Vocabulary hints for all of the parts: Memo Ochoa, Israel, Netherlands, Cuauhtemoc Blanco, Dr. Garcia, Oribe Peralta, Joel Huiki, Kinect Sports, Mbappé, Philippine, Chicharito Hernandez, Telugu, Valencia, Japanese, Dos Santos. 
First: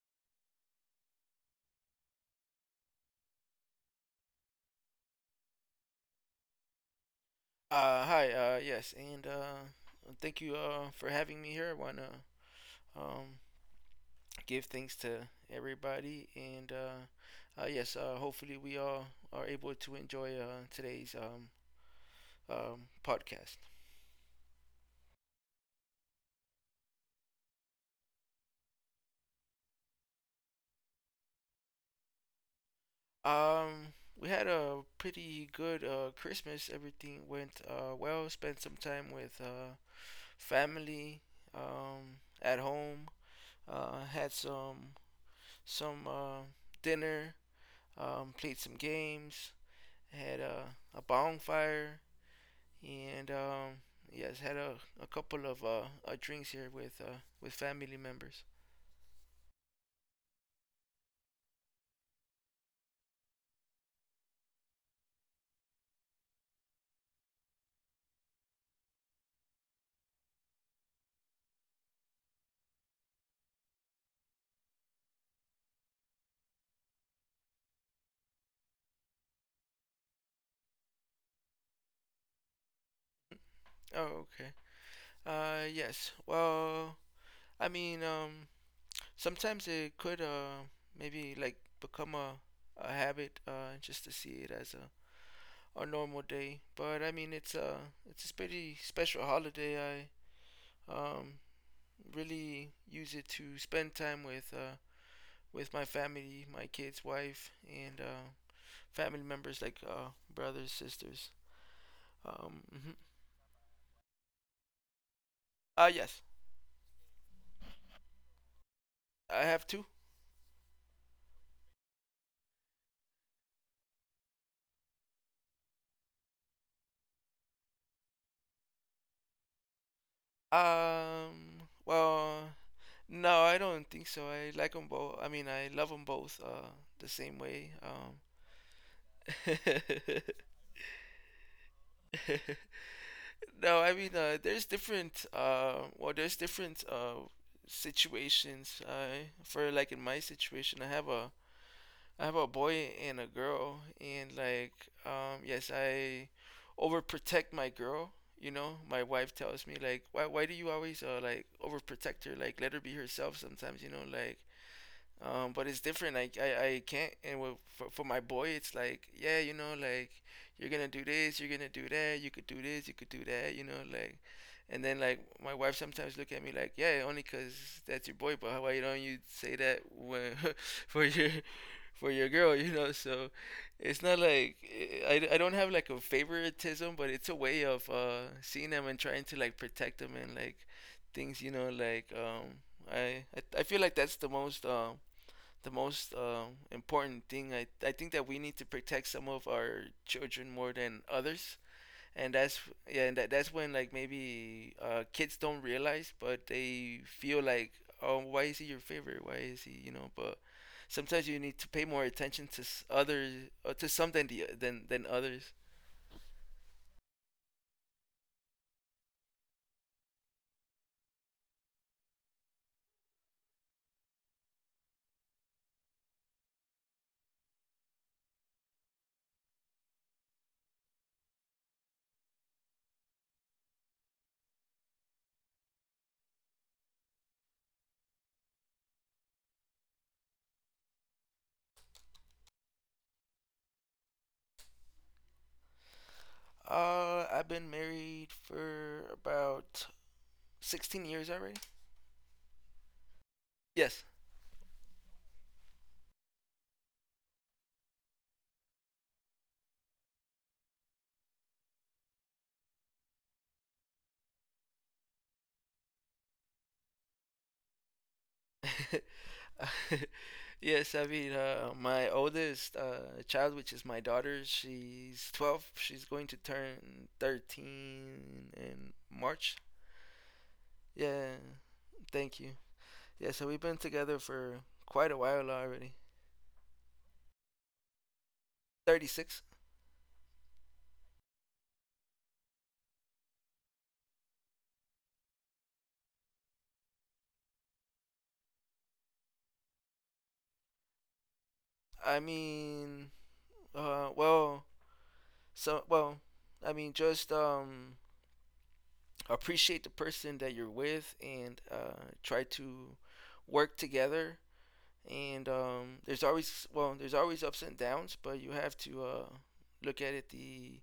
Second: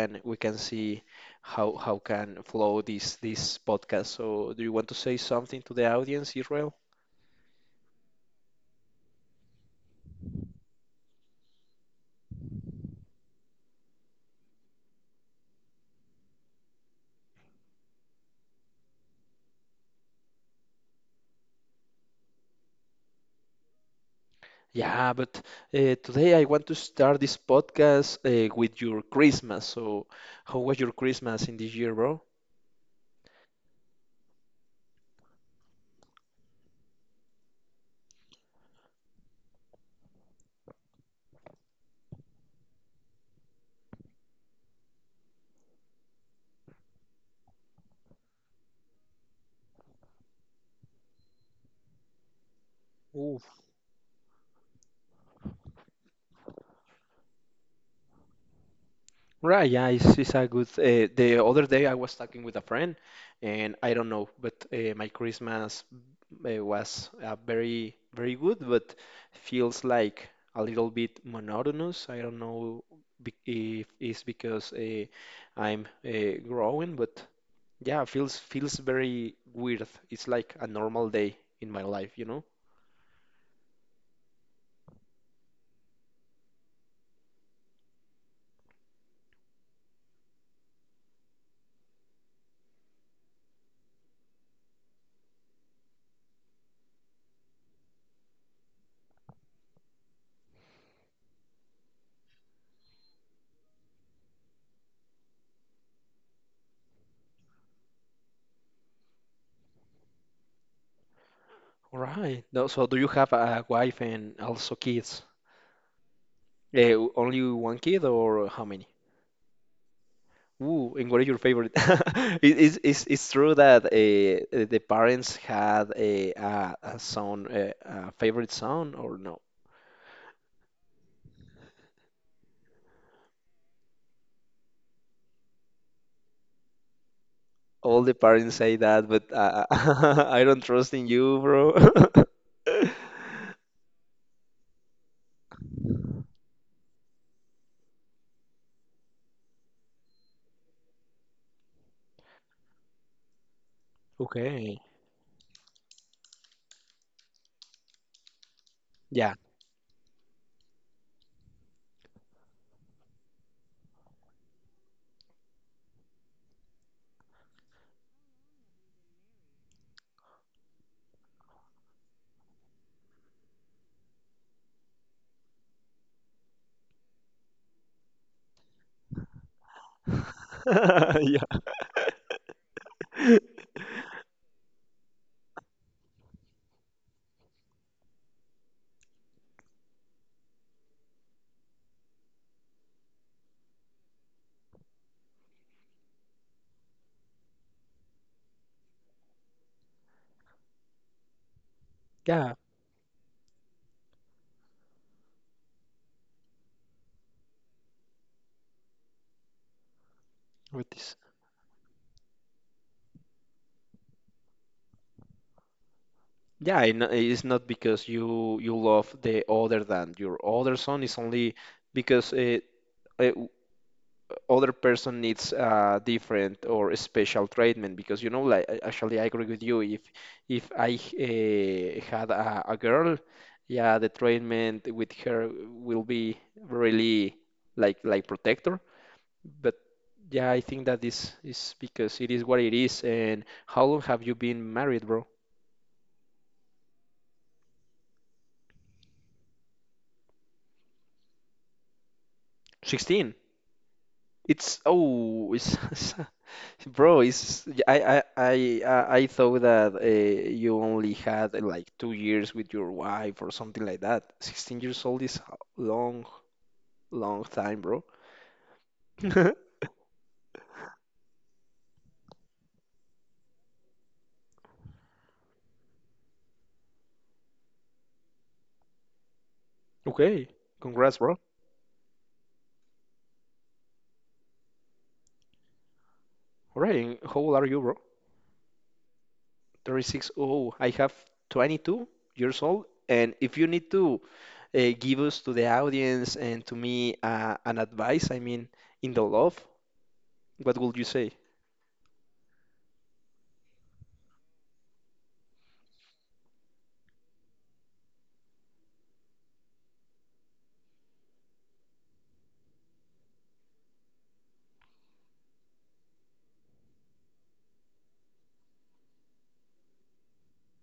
can we can see how can flow this podcast. So do you want to say something to the audience, Israel? Hi. Yes, and thank you for having me here. I want to um, give thanks to everybody, and yes, hopefully we all are able to enjoy today's podcast. Yeah, but today I want to start this podcast with your Christmas. So, how was your Christmas in this year, bro? Um, we had a pretty good Christmas. Everything went well. Spent some time with family at home. Had some some dinner. Played some games, had a bonfire, and Ooh. Yes, had a couple of drinks here with family members. Right, yeah, it's a good. The other day I was talking with a friend, and I don't know, but my Christmas was very, very good, but feels like a little bit monotonous. I don't know if it's because I'm growing, but. Yeah, feels very weird. It's like a normal day in my life, you know? Oh, okay. Yes. Well, I mean, sometimes it could maybe like become a habit just to see it as a normal day. But I mean, it's a pretty special holiday. I really use it to spend time with my family, my kids, wife, and family members like brothers, sisters. All right. No, so Mhm. do you have a wife and also kids? Yes, Eh, only one kid or how many? I have two. Ooh, and what is your favorite? It's true that the parents had a son, a favorite son, or no? Well, no, I don't think so. I like them both. I mean, I love them both the same way. All the parents say that, but I don't trust in you, bro. no, I mean, there's different. Well, there's different situations. I for like in my situation, I have a boy and a girl, and like, Okay. Yes, I overprotect my girl. You know, my wife Yeah. tells me like, why do you always like overprotect her? Like, let her be herself sometimes. You know, like, but it's different. Like I can't. And for my boy, it's like, yeah, you know, like you're gonna do this, you're gonna do that, you could do this, you could do that, you know, like. And then like my wife sometimes look at me like, yeah, only 'cause that's your boy, but why don't you say that when for your Yeah. for your girl, you know? So it's not like I don't have like a favoritism, but it's a way of seeing them and trying to like protect them and like things, you know, like I feel like that's the most important thing. I think that we need to protect some of our children more than others, and Yeah. that's yeah, and that's when like maybe kids don't realize, but they feel like, oh, why is he your favorite? Why is he you know? But With this. sometimes you need to pay more attention to others, to some than the than others. Yeah, and it's not because you love the other than your other son. It's only because uh other person needs different or special treatment. Because you know, actually, I agree with you. If I had a girl, yeah, the treatment with her will be really like protector. But yeah, I think that is because it is what it is. And how long have you been married, bro? I've been married for about 16 years already. 16. Yes. It's oh, it's, bro. It's I thought that you only had like 2 years with your wife or something like that. 16 years old is a long, long time, bro. yes, I mean, my oldest child, which is my daughter, she's 12. She's going to turn 13 in March. Okay, congrats, Yeah, bro. thank you. Yeah, so we've been together for quite a while already. All right, and how old are you, bro? 36. 36. Oh, I have 22 years old. And if you need to give us to the audience and to me an advice, I mean, in the love, what would you say? I mean, uh, well, well, I mean, just appreciate the person that you're with and try to work together and um, there's always ups and downs, but you have to look at it the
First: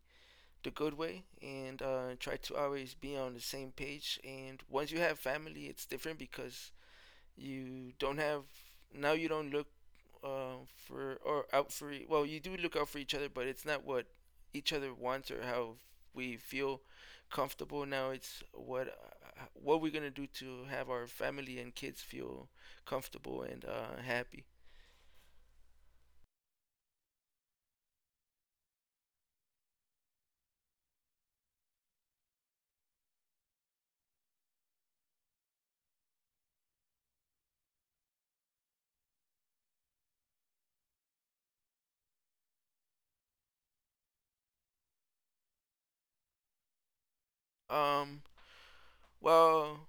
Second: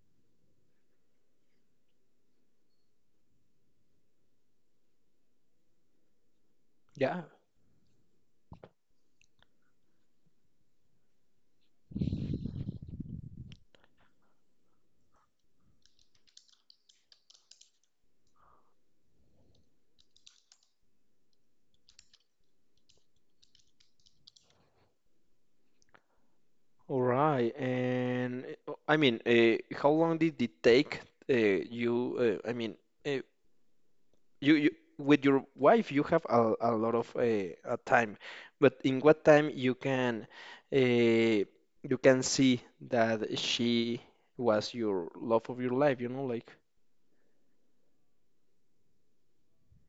good way and try to always be on the same page. And once you have family, it's different because Yeah. you don't have now you don't look uh, for or out for you do look out for each other, but it's not what each other wants or how we feel comfortable, now it's what we're gonna do to have our family and kids feel comfortable and happy. All right, and I mean, how long did it take you? I mean, uh, you with your wife, you have a lot of time, but in what time you can see that she was your love of your life? You know, like Um, well,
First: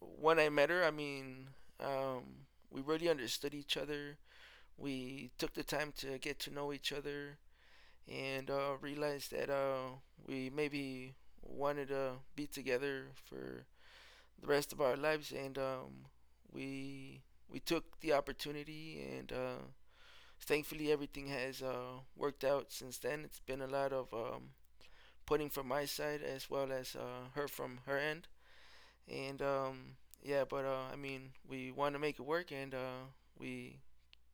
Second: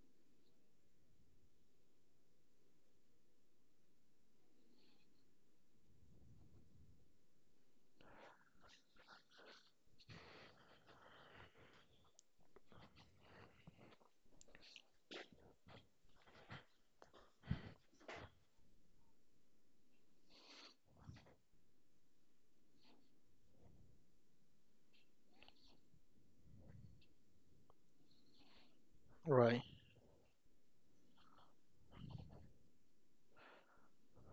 when I met her, I mean, we really understood each other. We took the time to get to know each other and realized that we maybe wanted to be together for the rest of our lives. And we we took the opportunity, and thankfully everything has worked out since then. It's been a lot of putting from my side as well as her from her end and right. Yeah, but I mean, we want to make it work, and we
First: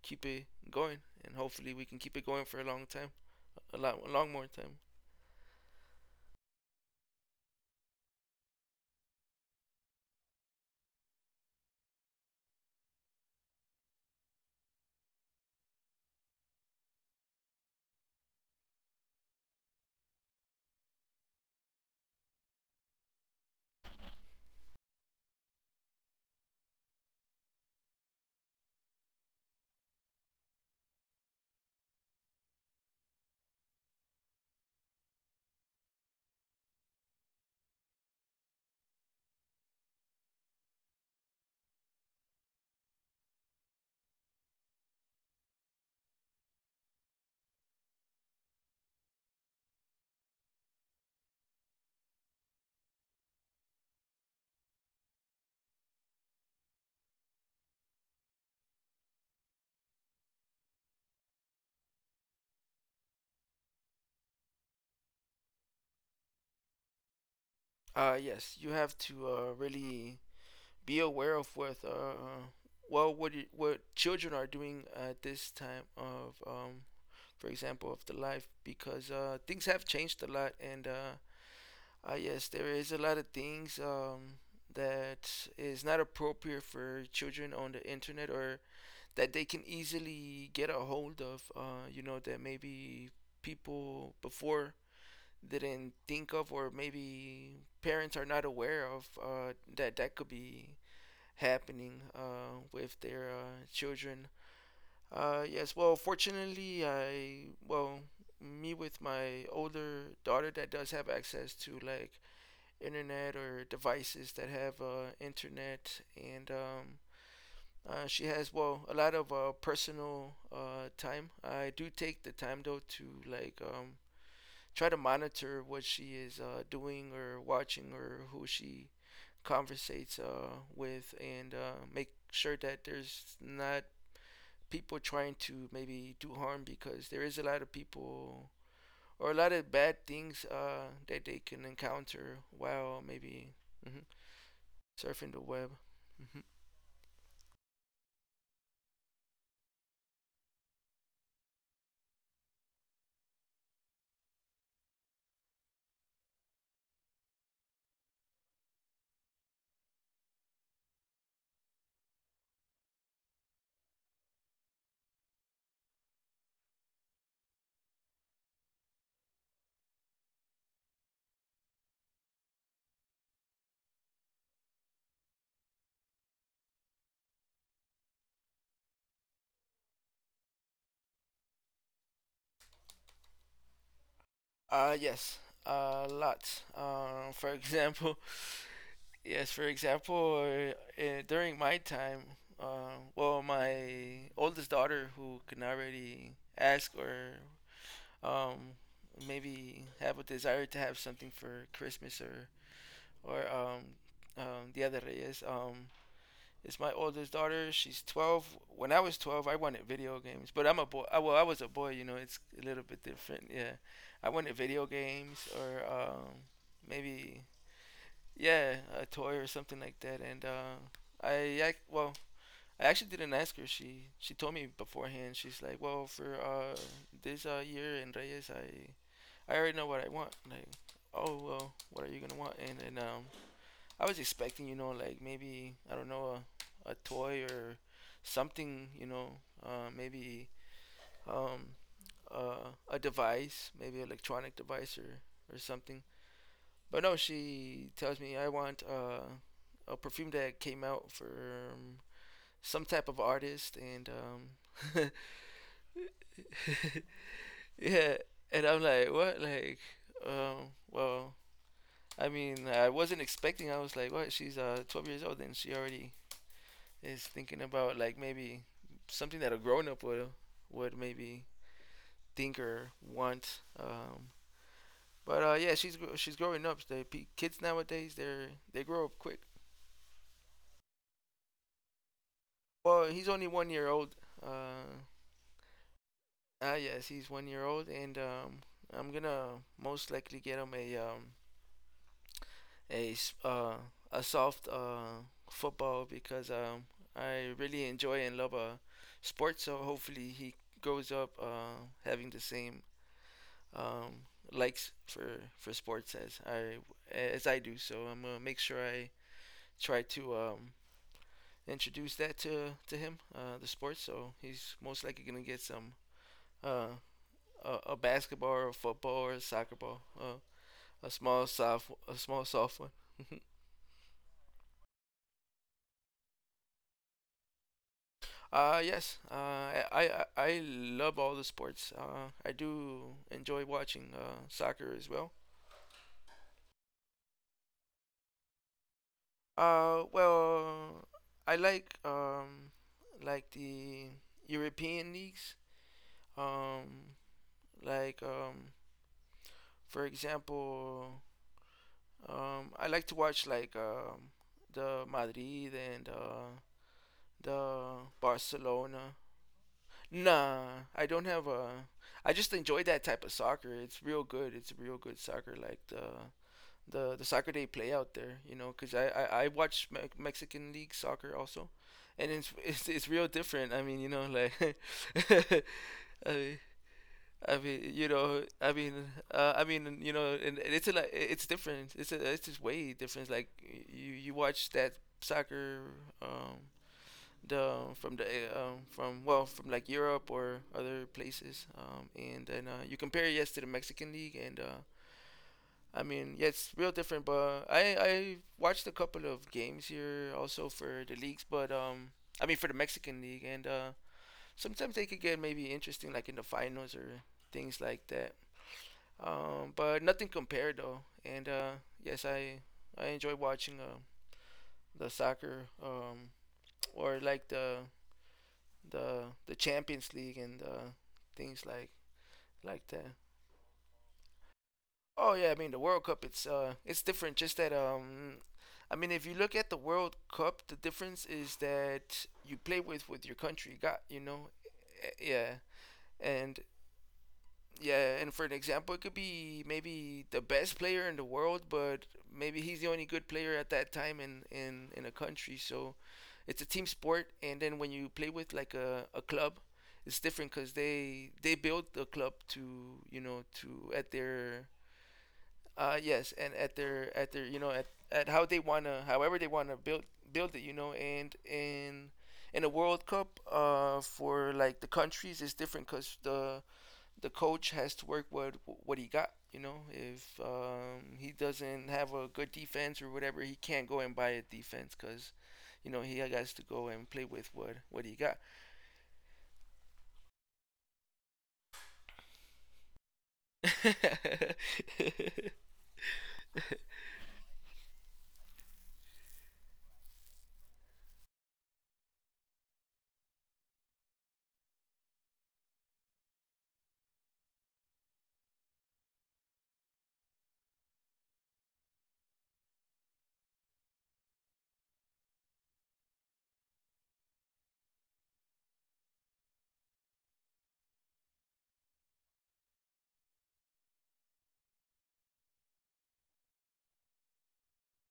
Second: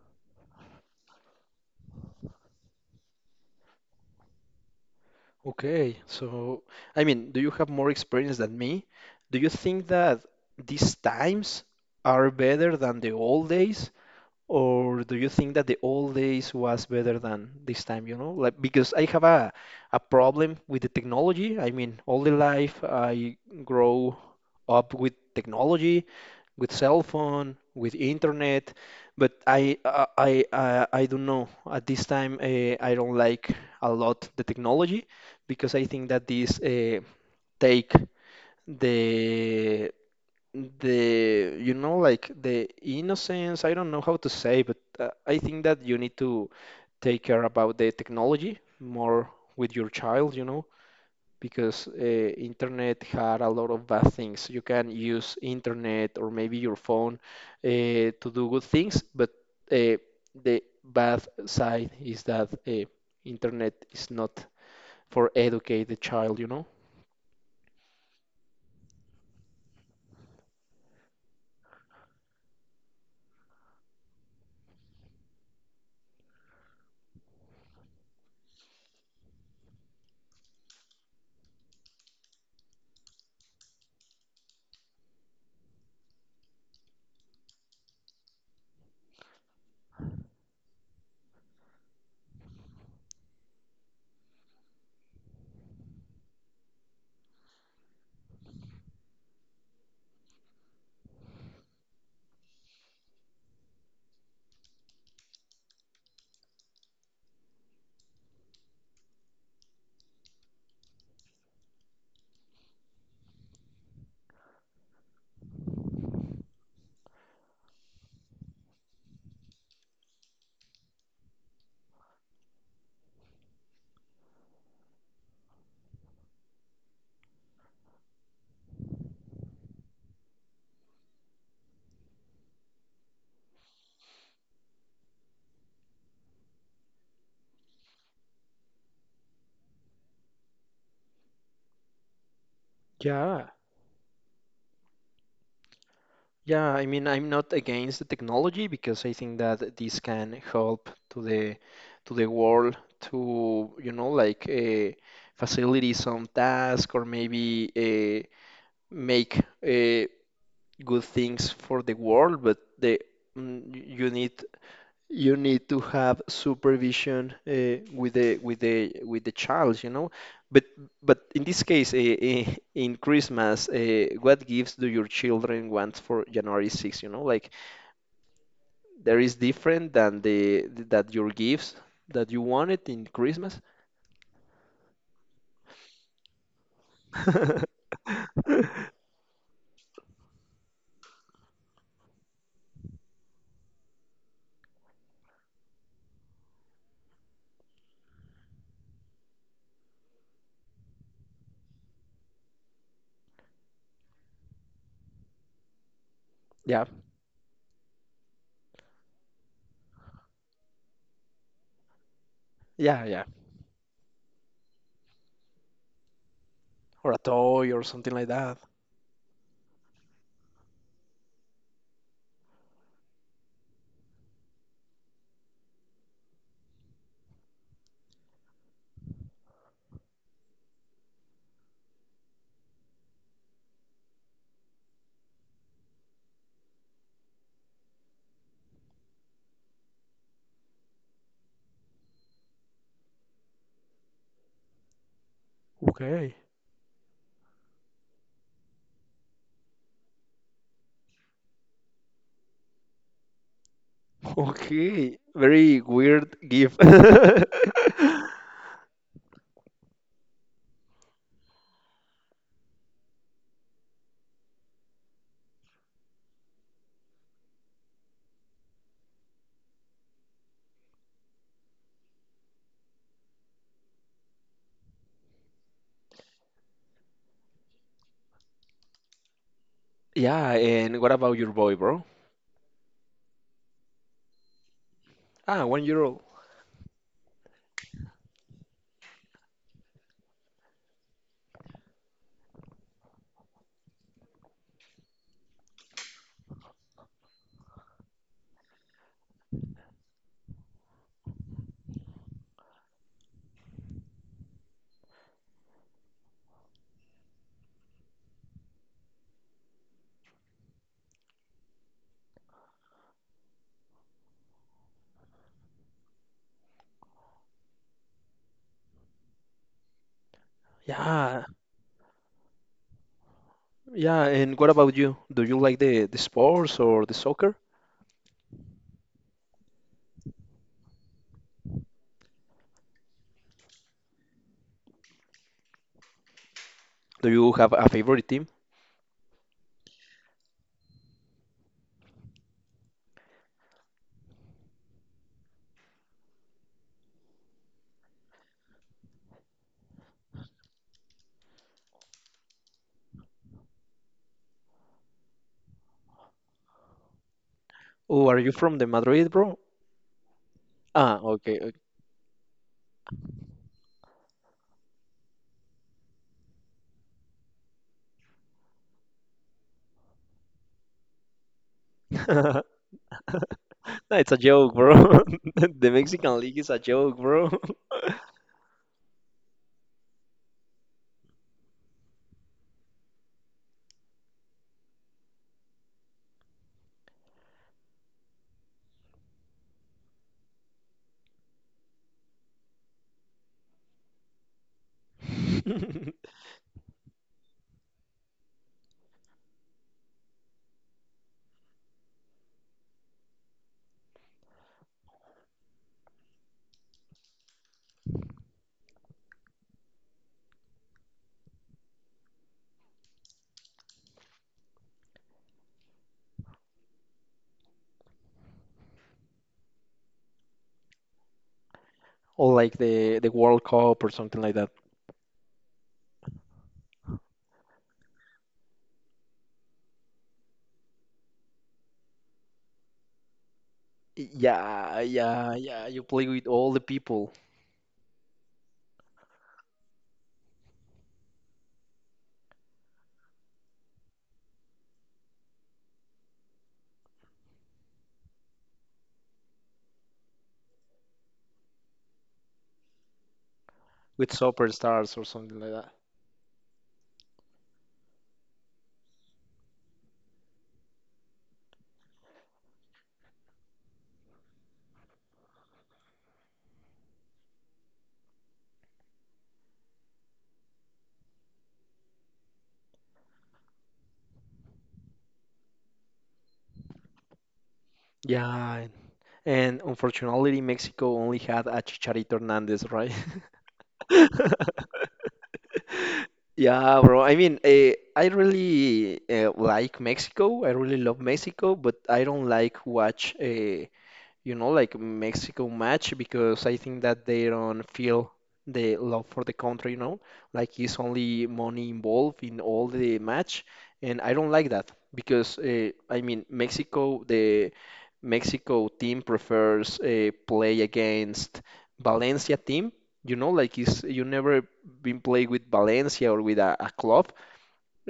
keep it going, and hopefully we can keep it going for a long time, a long more time. Okay, so I mean, do you have more experience than me? Do you think that these times are better than the old days? Or do you think that the old days was better than this time, you know? Like because I have a problem with the technology. I mean, all the life I grow up with technology, with cell phone, with internet, but I don't know. At this time, I don't like a lot the technology because I think that this take the the you know like the innocence. I don't know how to say, but I think that you need to take care about the technology more with your child, you know, because internet had a lot of bad things. You can use internet or maybe your phone uh, to do good things, but uh, the bad side is that internet is not for educate the child, you know. Yes, you have to really be aware of what you, what children are doing at this time of for example of the life because things have changed a lot and yes, there is a lot of things that is not appropriate for children on the internet or that they can easily get a hold of, you know, that maybe people before didn't think of, or maybe parents are not aware of that that could be happening with their children. Fortunately, me with my older daughter that does have access to like internet or devices that have internet and she has well a lot of personal time. I do take the time though to like try to monitor what she is doing or watching or who she conversates with, and make sure that there's not people trying to maybe do harm because there is a lot of people or a lot of bad things that they can encounter while Yeah. maybe mhm, surfing the web. Yeah, I mean, I'm not against the technology because I think that this can help to the world to, you know, like facilitate some task or maybe make good things for the world. But mm, y- you need you need to have supervision with the child, you know. But but in this case, in Christmas, what gifts do your children want for January 6th? You know, like there is different than the that your gifts that you wanted in Christmas. Yes, lots. For example, yes, for example, during my time, my oldest daughter, who can already ask or um, maybe have a desire to have something for Christmas or or um, Dia de Reyes, it's Yeah, my oldest daughter. She's 12. When I was 12, I wanted video games, but I'm a boy. I was a boy, you know. It's a little yeah, bit yeah. different. Yeah, I wanted video games or Or a maybe toy or something like that. yeah, a toy or something like that. And I well, I actually didn't ask her. She told me beforehand. She's like, well, for this year in Reyes, I already know what I want. Like, oh well, what are you gonna want? And I was expecting, you know, like maybe I don't know, a toy or something, you know, maybe um, a device, maybe an electronic device or something. Okay. But no, she tells me I want a perfume that came out for um, some type of artist, and Okay. Very weird gift. yeah, and I'm like, what, like, well. I mean, I wasn't expecting. I was like, "What? She's 12 years old, and she already is thinking about like maybe something that a grown up would maybe think or want. But yeah, she's growing up. The kids nowadays they grow up quick. Yeah, and what about your boy, bro? Well, he's only one year old. Uh, Ah, 1 year old. Yes, he's one year old, and I'm gonna most likely get him a a s- uh a soft football because I really enjoy and love sports. So hopefully he grows up having the same um, likes for sports as I do. So I'm gonna make sure I try to introduce that to him, the sports. So he's most likely gonna get some uh, a basketball, or a football, or a soccer ball, a Yeah, small soft, a small soft one. yeah. And what about you? Do you like the sports or the soccer? Yes I I love all the sports I do enjoy watching soccer as well. Do you have a favorite team? Uh, well, I like the European leagues. Um, like um, for example, I like to watch like the Madrid and the Oh, are you from the Barcelona. Madrid, bro? Nah, I Ah, don't have okay. a. Okay. I just enjoy that type of soccer. It's real good. It's real good soccer, like the soccer they play out there, you know, because I watch Me- Mexican league soccer also, and it's it's real different. I mean, you No, know, it's a joke, like bro. The I Mexican mean, League is a joke, bro. I mean, you know, I mean, you know, and it's a lot- it's different. It's just way different. Like you watch that soccer um the from the from like Europe or other places and then you compare yes to the Mexican league and I mean, yeah, it's real different. But I watched a couple of games here also for the leagues, but I mean for the Mexican league, and sometimes they could get maybe interesting, like in the finals or things like that. But nothing compared though. And yes, I enjoy watching the soccer or like the Champions League and things Or like like that. The World Cup or something like that. Oh yeah, I mean the World Cup. It's different. Just that I mean if you look at the World Cup, the difference is that you play with your country. Yeah, Eh, yeah, yeah, yeah. You play with and all the people. yeah, and for an example, it could be maybe the best player in the world, but maybe he's the only good player at that time in a country. So it's a team sport, and then when you play with like a club. It's different because they build the club to to at With their superstars or something like that. Yes, and at their at how they wanna however they wanna build it. And in a World Cup for like the countries is different because the coach has to work with what he got. If he doesn't have a good defense or whatever, he can't go and buy a defense because he has to go and play with what he got. Yeah, and unfortunately, Mexico only had a Chicharito Hernandez, right? Yeah, bro. I mean, I really like Mexico. I really love Mexico, but I don't like watch you know, like Mexico match because I think that they don't feel the love for the country, you know, like it's only money involved in all the match, and I don't like that because I mean Mexico, the Mexico team prefers play against Valencia team, you know, like it's you never been played with Valencia or with a club,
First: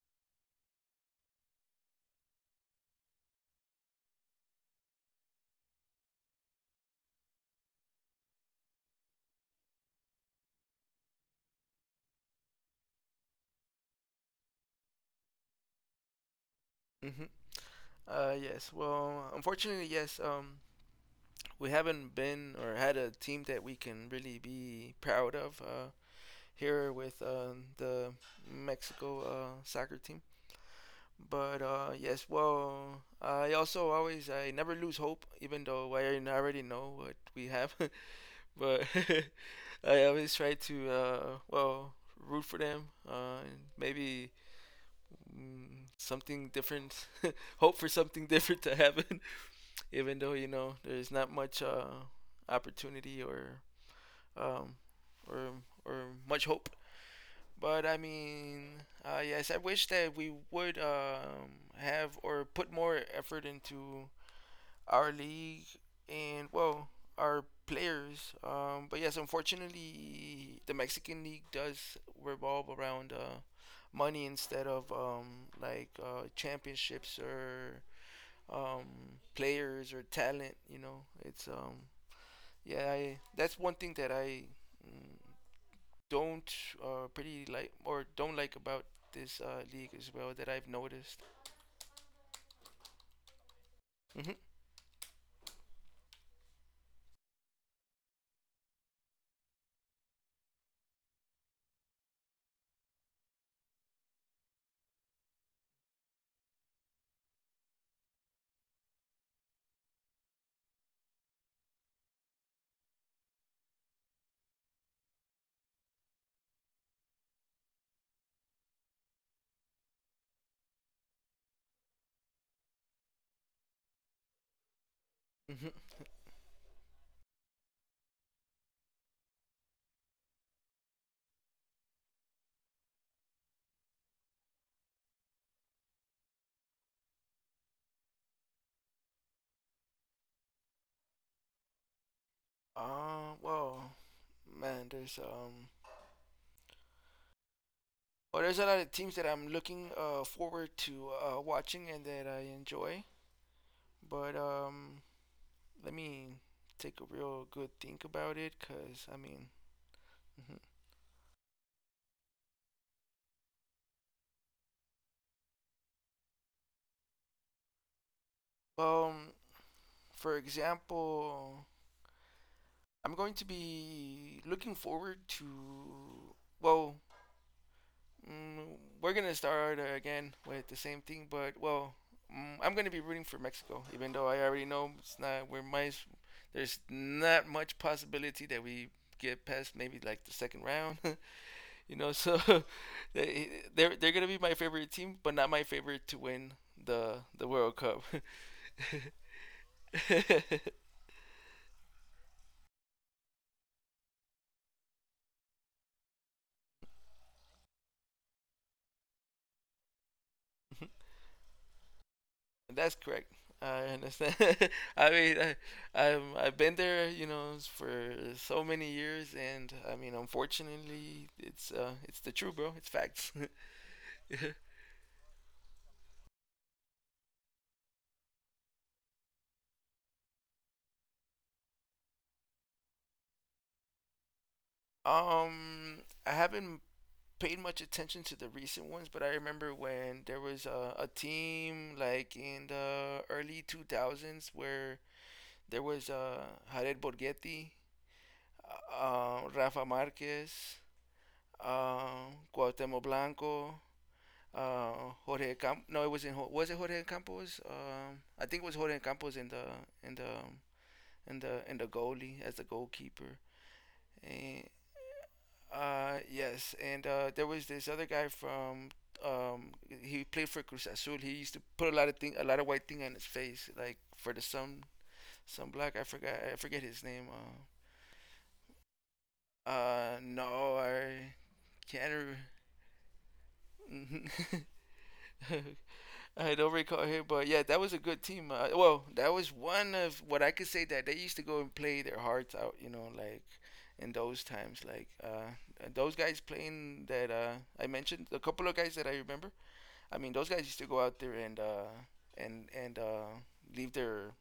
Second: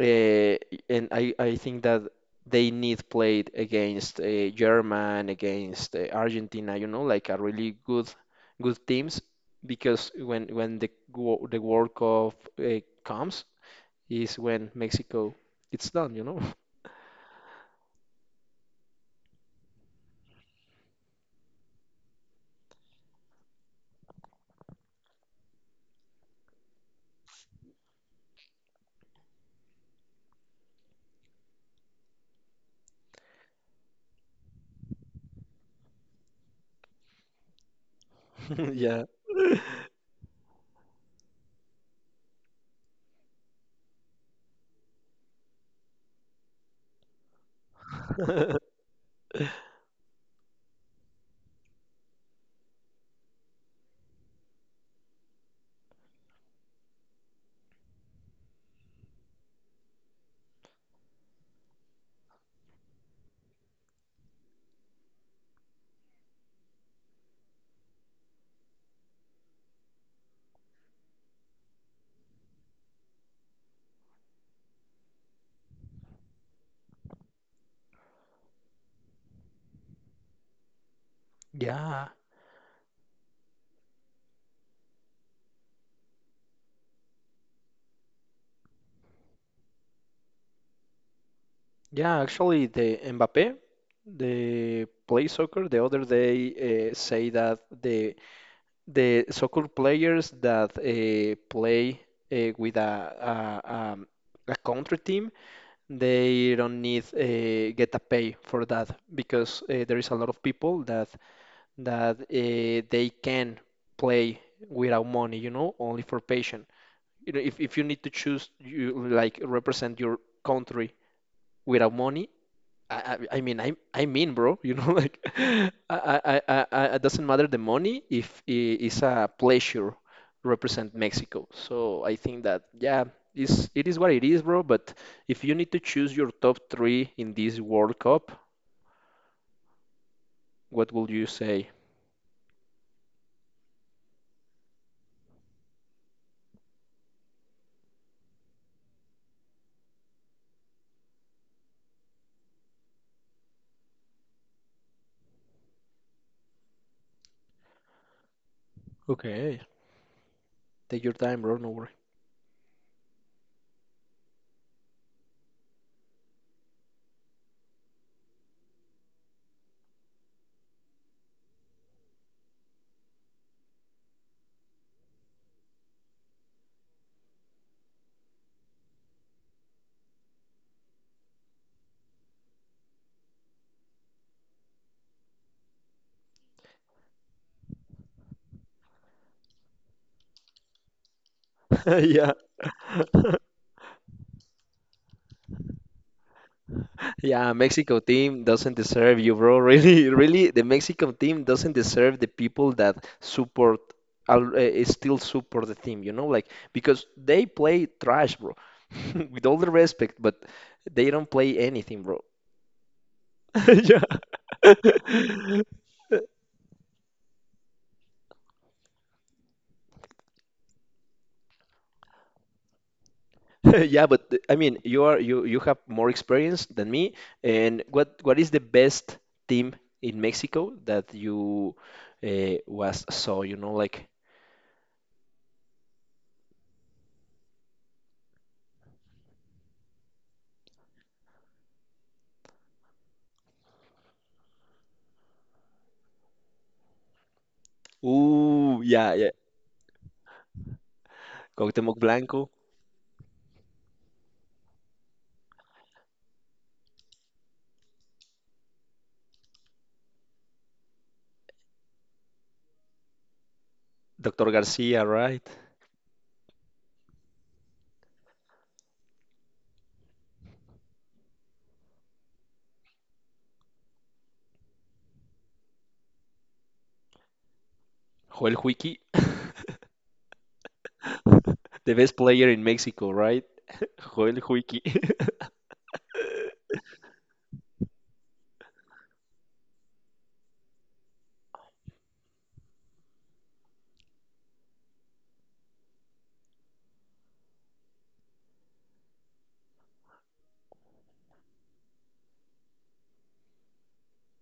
uh, and I think that they need played against German, against Argentina, you know, like a really good good teams, because when the World Cup comes is when Mexico it's done, you know. hmm yes. Well, unfortunately, yes. We haven't been or had a team that we can really be proud of here with the Mexico soccer team. But yes, well, I also always I never lose hope, even though I already know what we have. but Yeah. I always try to well, root for them. And maybe something different, hope for something different to happen, even though you know there's not much opportunity or um, or much hope. But I mean, yes, I wish that we would have or put more effort into our league and, well, our players. But yes, unfortunately, the Mexican league does revolve around money instead of championships or players or talent. You know, it's Yeah. yeah, that's one thing that I mm, don't pretty like or don't like about this league as well that I've noticed. Yeah, actually the Mbappé, Mhm. the play soccer the other day say that the soccer players that play uh, with a, a, um, a country team, they don't need get a pay for that because there is a lot of people that that uh, they can play without money, you know, only for passion. You know, if you need to choose, you like represent your country without money, I mean, bro, you know, like, Mhm. I, it doesn't matter the money if it's a pleasure represent Mexico. So I think that, yeah, it's, it is what it is, bro. But if you need to choose your top three in this World Cup, what will you say? Uh, well, man, there's um, well, there's a lot of teams that I'm looking forward to watching and that I enjoy. But let me take a real good think about it, cause I mean, Okay, mhm. take your time, bro, no worry. um, for example, I'm going to be looking forward to, well, Mm, we're gonna start again with the same thing, but, well, I'm gonna be rooting for Mexico, even though I already know it's not. There's not much possibility that we get past maybe like the second round, you know. Yeah. So they they're gonna be my favorite team, but not my favorite to win the Yeah, World Mexico Cup. team doesn't deserve you, bro. Really, really, the Mexico team doesn't deserve the people that support, still support the team, you know, like because they play trash, bro. With all the respect, but they don't play anything, bro. That's correct. I Yeah. understand. I mean, I, I'm, I've been there, you know, for so many years, and I mean, unfortunately, it's the truth, bro. It's facts. Yeah, but I mean, you are you you have more experience than me. And what is the best team in Mexico that you was saw? You know, like. um, I haven't paid much attention to the recent ones, but I remember when there was a team like in the early 2000s where there was Jared Borghetti, Ooh, yeah, yeah. Rafa Marquez, Cuauhtemoc uh, Blanco, Cuauhtemoc Blanco, Jorge Camp. No, it was in was it Jorge Campos? I think it was Jorge Campos in the in the in the goalie as the goalkeeper. Dr. And Garcia, right? Yes, and there was this other guy from he played for Cruz Azul. He used to put a lot of thing, a lot of white thing on his face, like for the sun, some black. I forget his name. Joel Huiki, No, I the best can't player in Mexico, right? Joel Huiki. re- I don't recall here, but yeah, that was a good team. Well, that was one of what I could say that they used to go and play their hearts out, you know, like in those times, like those guys playing that I mentioned, a couple of guys that I remember. I mean, those guys used to go out there and and and uh, leave their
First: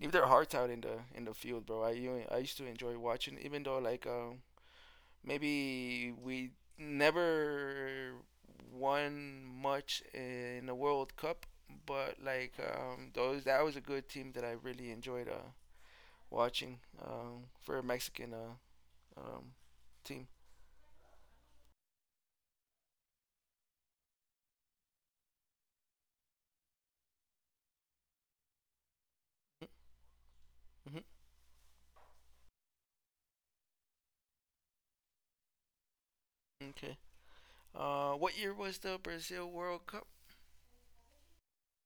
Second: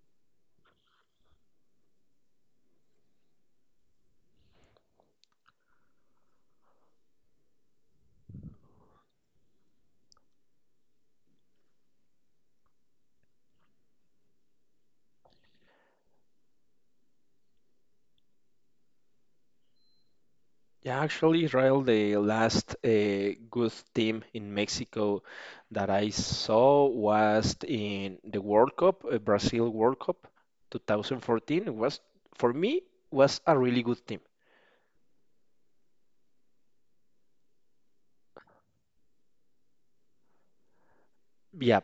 leave their hearts out in the field, bro. I used to enjoy watching, even though like maybe we never won much in the World Cup, but like those that was a good team that I really enjoyed watching for a Mexican um, team. Yeah, actually, Israel, the last good team in Mexico that I saw was in the World Cup, Brazil World Cup Mm-hmm, mm-hmm, 2014. It was, for me, was a really good team. okay. What year was the Brazil World Cup? Yeah,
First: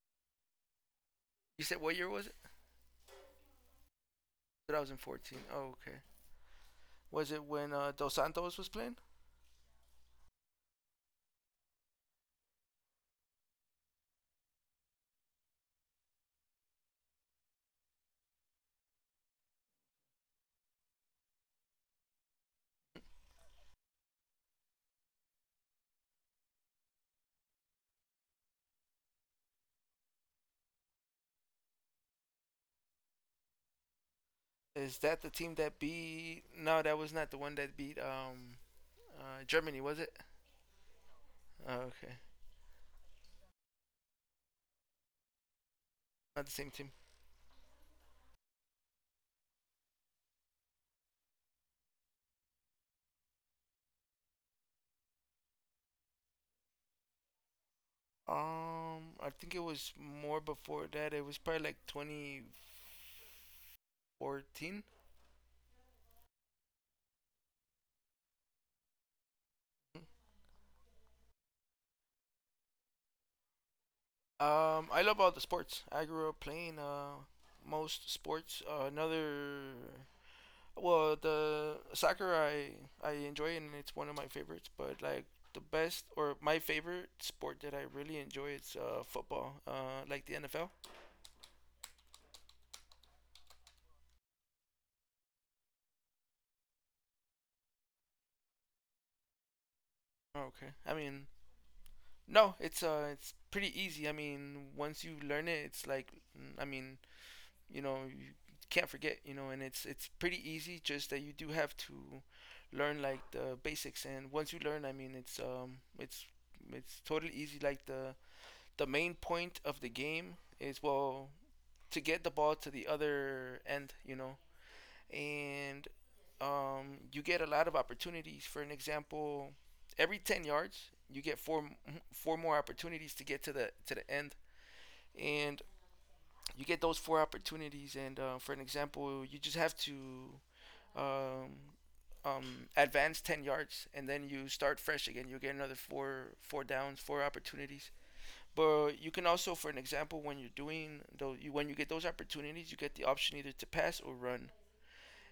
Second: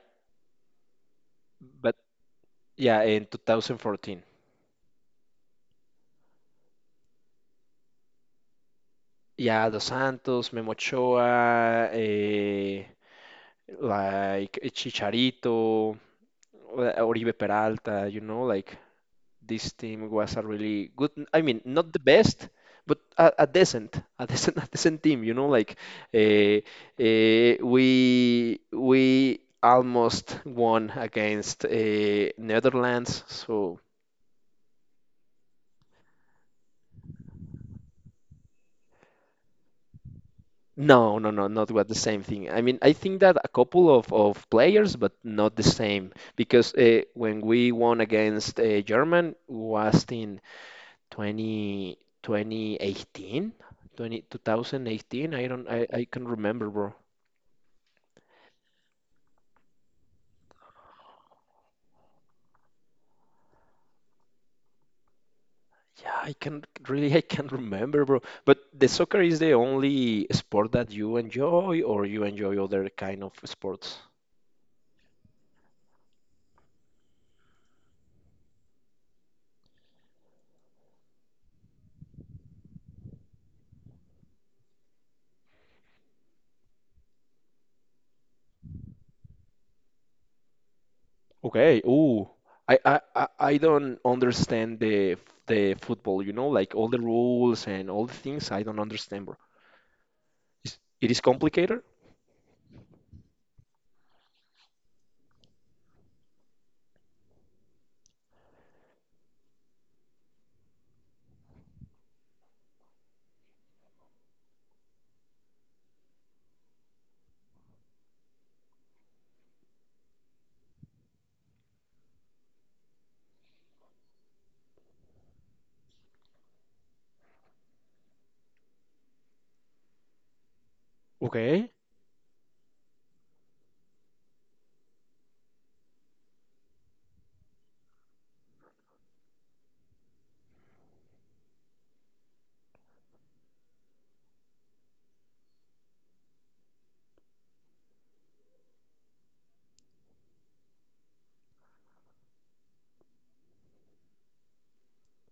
You said but what year was it? yeah, in 2014. 2014. Oh, okay. Was it when Dos Santos was playing? Yeah, Dos Santos, Memo Ochoa, like Chicharito, Oribe Peralta, you know, like this team was a really good, I mean, not the best, but a decent, a decent team, you know, like uh, we almost won against Netherlands, so. Is that the team that beat? No, that was not the one that beat Germany, was it? No, no, no, not Oh, what the okay. same thing. I mean, I think that a couple of players, but not the same. Not the same Because team. When we won against German was in 20, 2018, I don't, I can remember, bro. I think it was more before that. It was probably like 2014. Yeah, I can really, I can remember, bro. But the soccer is the only sport that you enjoy, or you enjoy other kind of sports? I love all the sports. I grew up playing most sports. The soccer I enjoy, and it's one of my favorites. But like the best or my favorite sport that I really enjoy is football. Like the NFL. Okay. Ooh, I don't understand the football. You know, like all the rules and all the things. I don't understand, bro. Okay. Is I it is mean, complicated? no, it's pretty easy. I mean, once you learn it, it's like I mean, you know, you can't forget, you know, and it's pretty easy. Just that you do have to learn like the basics, and once you learn, I mean, it's totally easy. Like the main point of the game is, well, to get the ball to the other end, you know. And you get a lot of opportunities. For an example, every 10 yards you get four Okay. More opportunities to get to the end. And you get those four opportunities, and for an example, you just have to um, um, advance 10 yards, and then you start fresh again. You get another four downs, four opportunities. But you can also, for an example, when you're doing though, you, when you get those opportunities, you get the option either to pass or run.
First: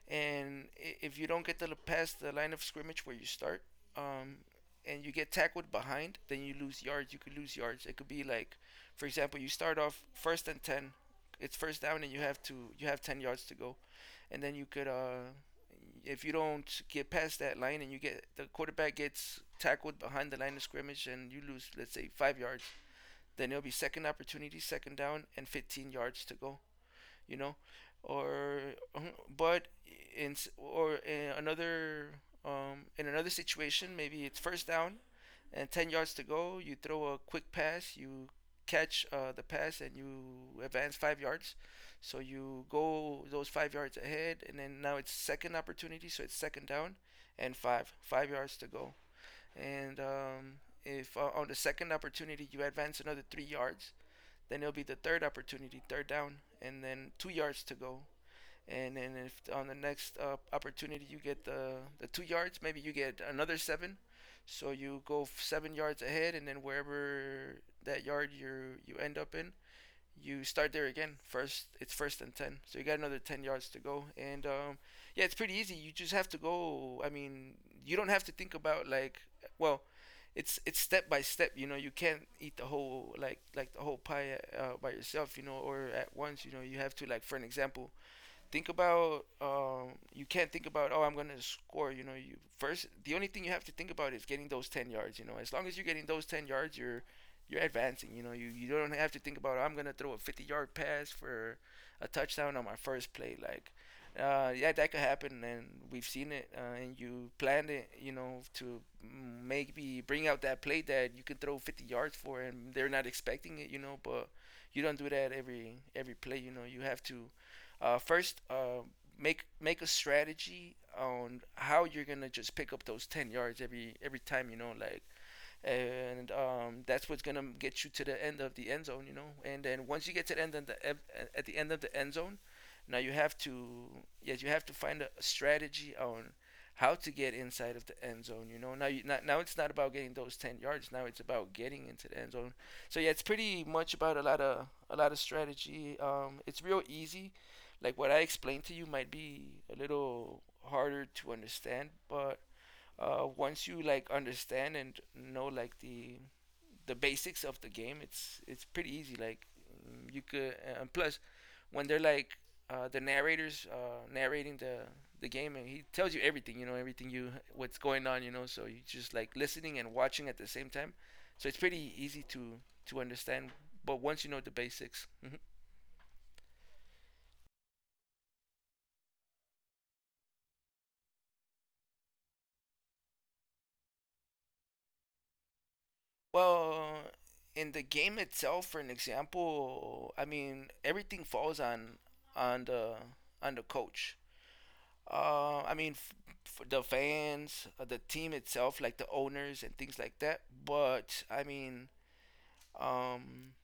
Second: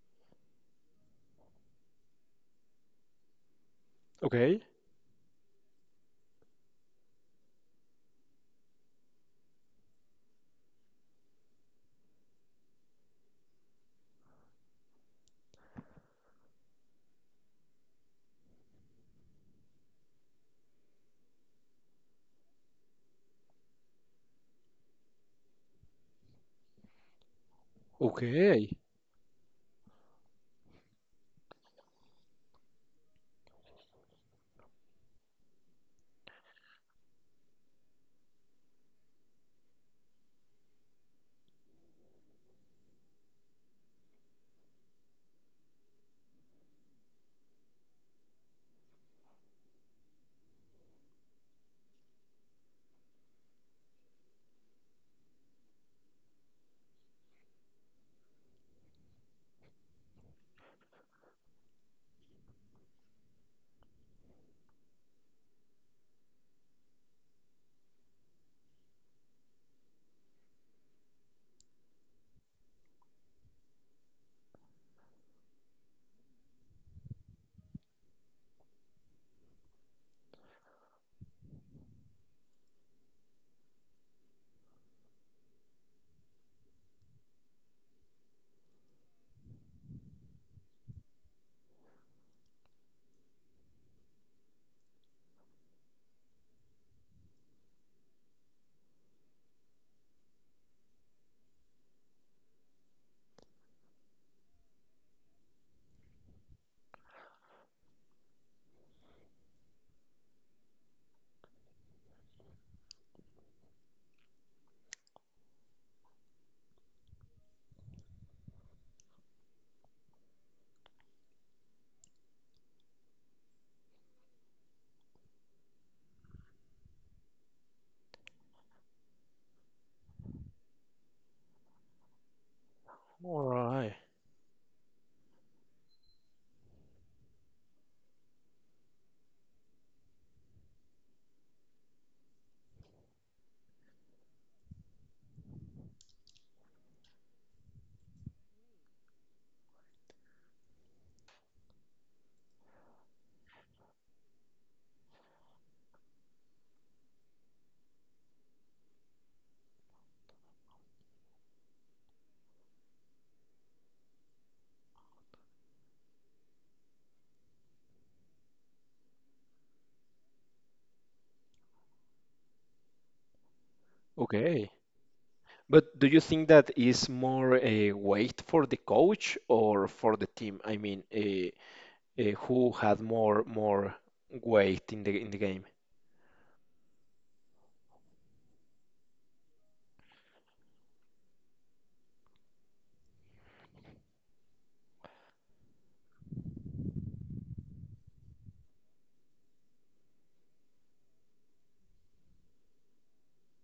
And if you don't get to the past the line of scrimmage where you start, um, Okay. and you get tackled behind, then you lose yards. You could lose yards. It could be like, for example, you start off first and ten. It's first down, and you have 10 yards to go, and then you could if you don't get past that line and you get the quarterback gets tackled behind the line of scrimmage and you lose, let's say, 5 yards, then it'll be second opportunity, second down, and 15 yards to go, you know, or Okay. uh-huh, but in or in another situation, maybe it's first down and 10 yards to go. You throw a quick pass, you catch the pass, and you advance 5 yards. So you go those 5 yards ahead, and then now it's second opportunity, so it's second down and 5 yards to go. And if on the second opportunity you advance another 3 yards, then it'll be the third opportunity, third down, and then 2 yards to go. And then if on the next opportunity you get the 2 yards, maybe you get another seven. So you go 7 yards ahead, and then wherever that yard you end up in, you start there again. First, it's first and ten, so you got another 10 yards to go. And yeah, it's pretty easy. You just have to go. I mean, you don't have to think about like, well, it's step by step. You know, you can't eat the whole like the whole pie by yourself, you know, or at once. You know, you have to, like, for an example, think about you can't think about, oh, I'm gonna score. You know, you first the only thing you have to think about is getting those 10 yards. You know, as long as you're getting those 10 yards, you're advancing. You know, you don't have to think about, oh, I'm gonna throw a 50-yard pass for a touchdown on my first play. Like, yeah, that could happen, and we've seen it. And you planned it, you know, to maybe bring out that play that you could throw 50 yards for, and they're not expecting it. You know, but you don't do that every play. You know, you have to uh, first, uh, make a strategy on how you're gonna just pick up those 10 yards every time. You know, like, and that's what's gonna get you to the end of the end zone, you know. And then once you get to the end of the e- at the end of the end zone, now you have All to, right. yes, you have to find a strategy on how to get inside of the end zone. You know, now you not, now it's not about getting those 10 yards. Now it's about getting into the end zone. So yeah, it's pretty much about a lot of strategy. It's real easy. Like what I explained to you might be a little harder to understand, but once you like understand and know like the basics of the game, it's pretty easy. Like you could, and plus when they're like the narrators narrating the game, and he tells you everything, you know, everything you what's going on, you know. So you just like listening and watching at the same time. So it's pretty easy to understand. But once you know the Okay. basics. Mhm. But do you think that is more a weight for the coach or for the team? I mean, who had more more weight in the game? Well, in the game itself, for an example, I mean everything falls on on the on the coach. I mean the fans, the team itself, like the owners and things like that. But um,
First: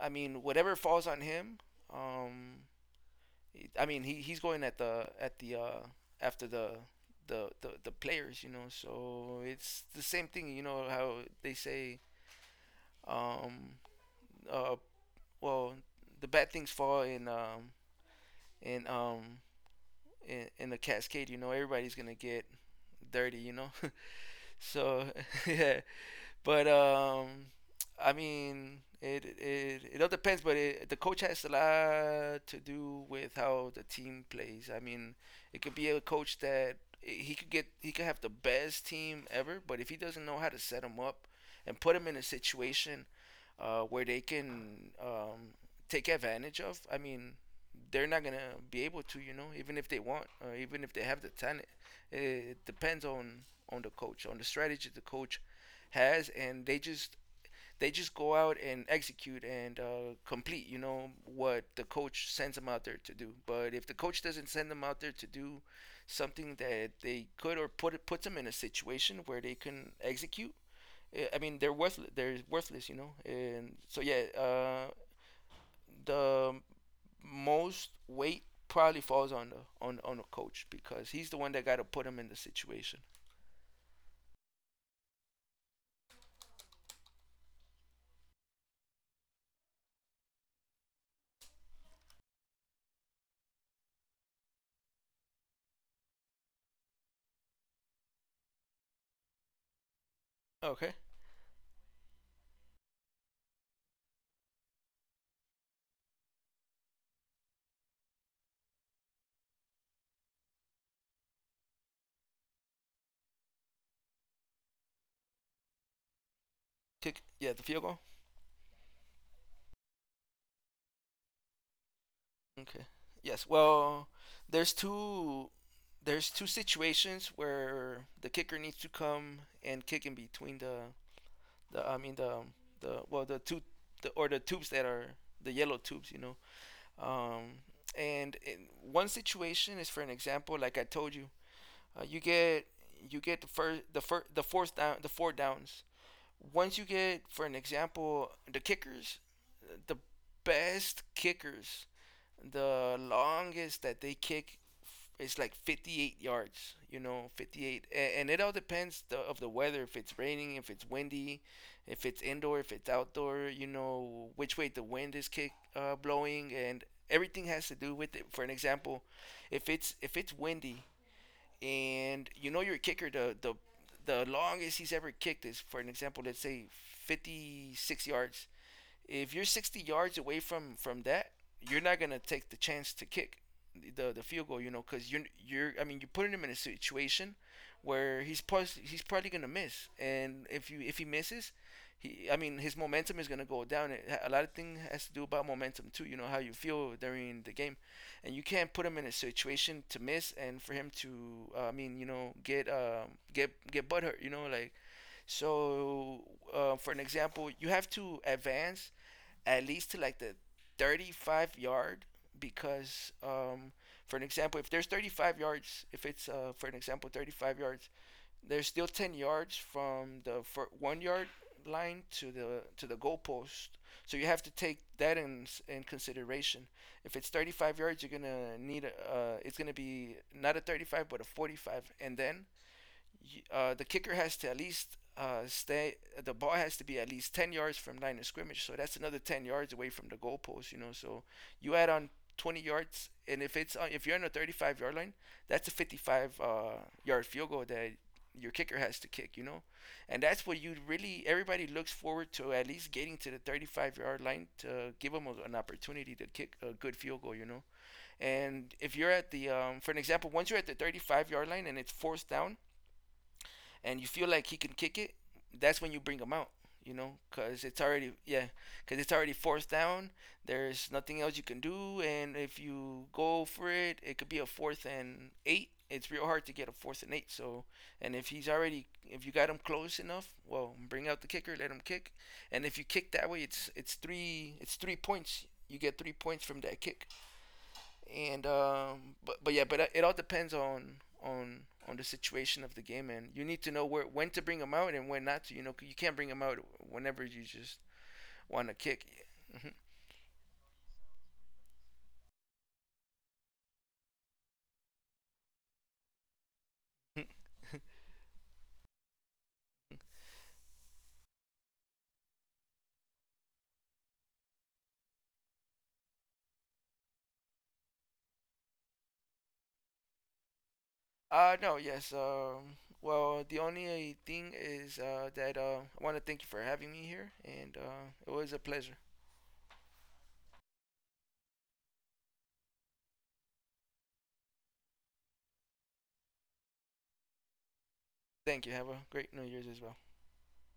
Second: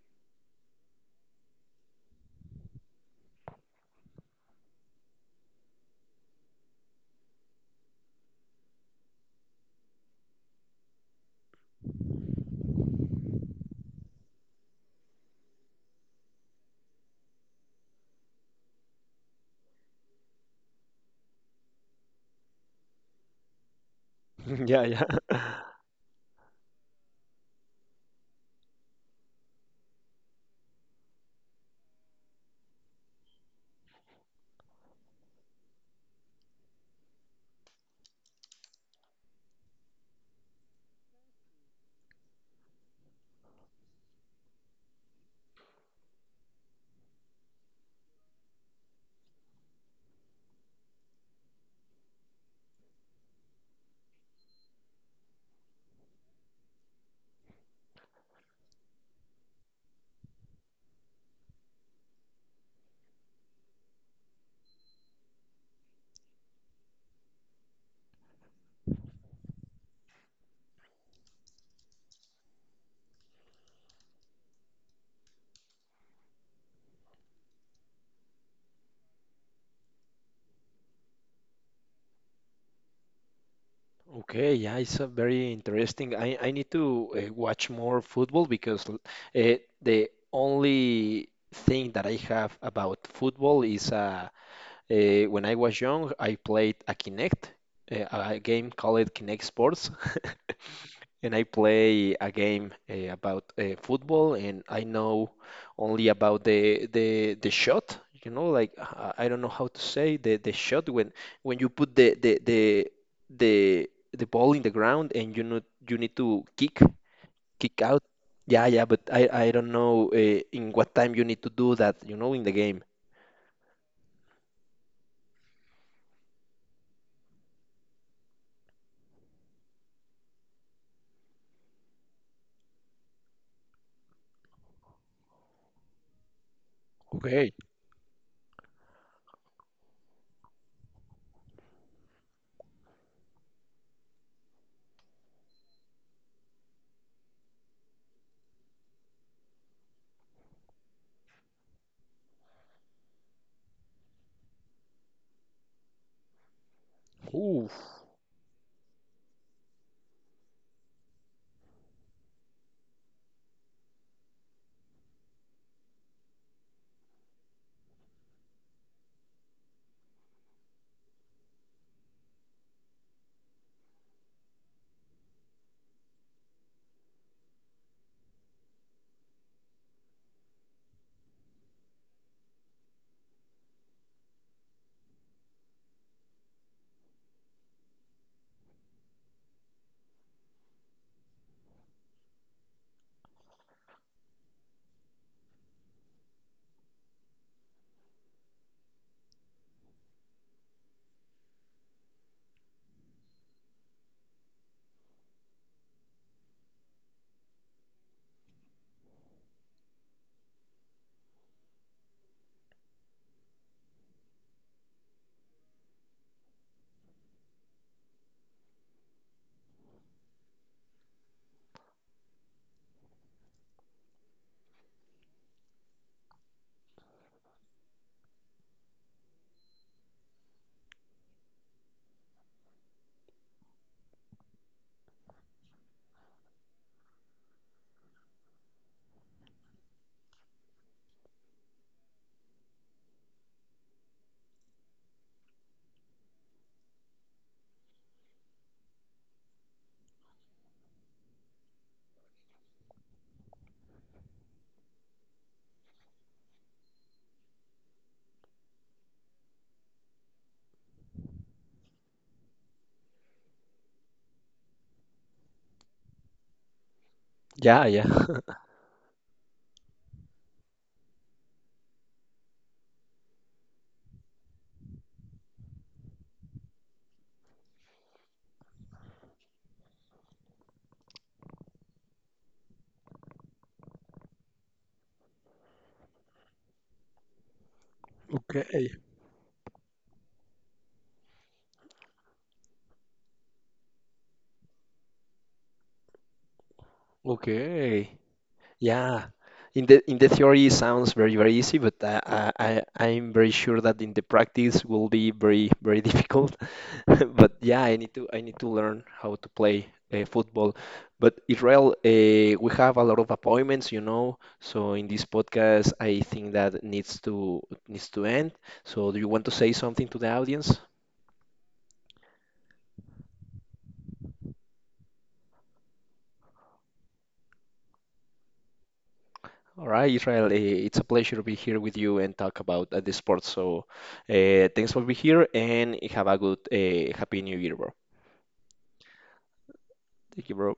I mean whatever falls on him, um, I mean he's going at the after the players, you know. So it's the same thing. You know how they say, um, uh, well, the bad things fall in um in the cascade. You know, everybody's gonna get dirty. You know, Yeah. so Yeah. yeah. But I mean, it all depends. But it, the coach has a lot to do with how the team plays. I mean, it could be a coach that he could have the best team ever, but if he doesn't know how to set them up and put them in a situation where they can take advantage of, I mean, they're not gonna be able to, you know, even if they want, even if they have the talent. It depends on the coach, on the strategy the coach has, and they just go out and execute and complete, you know, what the coach sends them out there to do. But if the coach doesn't send them out there to do something that they could, or puts them in a situation where they can execute, I mean, they're worthless. They're worthless, you know. And so yeah, the most weight probably falls on the coach because he's the one that got to put him in the situation. Okay, yeah, it's a very interesting. I need to watch more football because the only thing that I have about football is when I was young, I played a Kinect, a game called Kinect Sports. Okay, And I play a game about football, and I know only about the shot. You know, like I don't know how to say the shot when you put the ball in the ground, and you need to kick. kick. Yeah, the Kick field goal. out. Yeah, yeah, but I don't know in what time you need to do that. You know, in the game. Okay. Yes. Well, there's two there's two situations where the kicker needs to come and kick in between the I mean the well the two the, or the tubes that are the yellow tubes, you know. Okay. Um, and in one situation is, for an example, like I told you, uh, you get you get the four downs. Once you get, for an example, the kickers, the best kickers, the longest that they kick is like 58 yards, you know, Ooh. 58. And it all depends of the weather: if it's raining, if it's windy, if it's indoor, if it's outdoor, you know, which way the wind is kick blowing, and everything has to do with it. For an example, if it's windy and you know your kicker, the longest he's ever kicked is, for an example, let's say 56 yards, if you're 60 yards away from that, you're not gonna take the chance to kick the field goal, you know, because you're I mean you're putting him in a situation where he's probably gonna miss. And if you if he misses, he I mean his momentum is gonna go down. It, a lot of things has to do about momentum too, you know, how you feel during the game, and you can't put him in a situation to miss and for him to I mean, you know, get get butthurt, you know, like. So, for an example, you have to advance at least to like the 35 yard, because for an example, if there's 35 yards, if it's for an example 35 yards, there's still 10 yards from one yard line to the goalpost. So you have to take that in consideration. If it's 35 yards, you're gonna need a, it's gonna be not a 35 but a 45. And then the kicker has to at least stay. The ball has to be at least 10 yards from line of scrimmage. So that's another 10 yards away from the goalpost. You know, so you add on 20 yards, and if you're on a 35 yard line, that's a 55 yard field goal that your kicker has to kick. You know, and that's what you really everybody looks forward to, at least getting to the 35-yard line, to give them a, an opportunity to kick a good field goal, you know. And if you're at the for an example, once you're at the 35-yard line and it's fourth down, and you feel like he can kick it, that's when you bring him out. You know, cause it's Yeah, yeah. already, yeah, cause it's already fourth down. There's nothing else you can do, and if you go for it, it could be a fourth and eight. It's real hard to get a fourth and eight. So, and if he's already, if you got him close enough, well, bring out the kicker, let him kick. And if you kick that way, it's 3 points. You get 3 points from that kick, and Okay. But yeah, but it all depends on on on the situation of the game, and you need to know where when to bring them out and when not to. You know, you can't bring them out whenever you just Okay. want to kick. Yeah, in the theory it sounds very very easy, but I'm very sure that in the practice will be very very difficult. But yeah, I need to learn how to play football. But Israel, we have a lot of appointments, you know. So in this podcast, I think that needs to needs to end. So do you want to say something to the audience? No, yes. Well, the only thing is that I want to thank you for having me here, and it was a pleasure. All right, Israel, it's a pleasure to be here with you and talk about the sport. So, thanks for being here and have a good, happy new year, bro. Thank you. Have a great New Year's as well. Thank you, bro.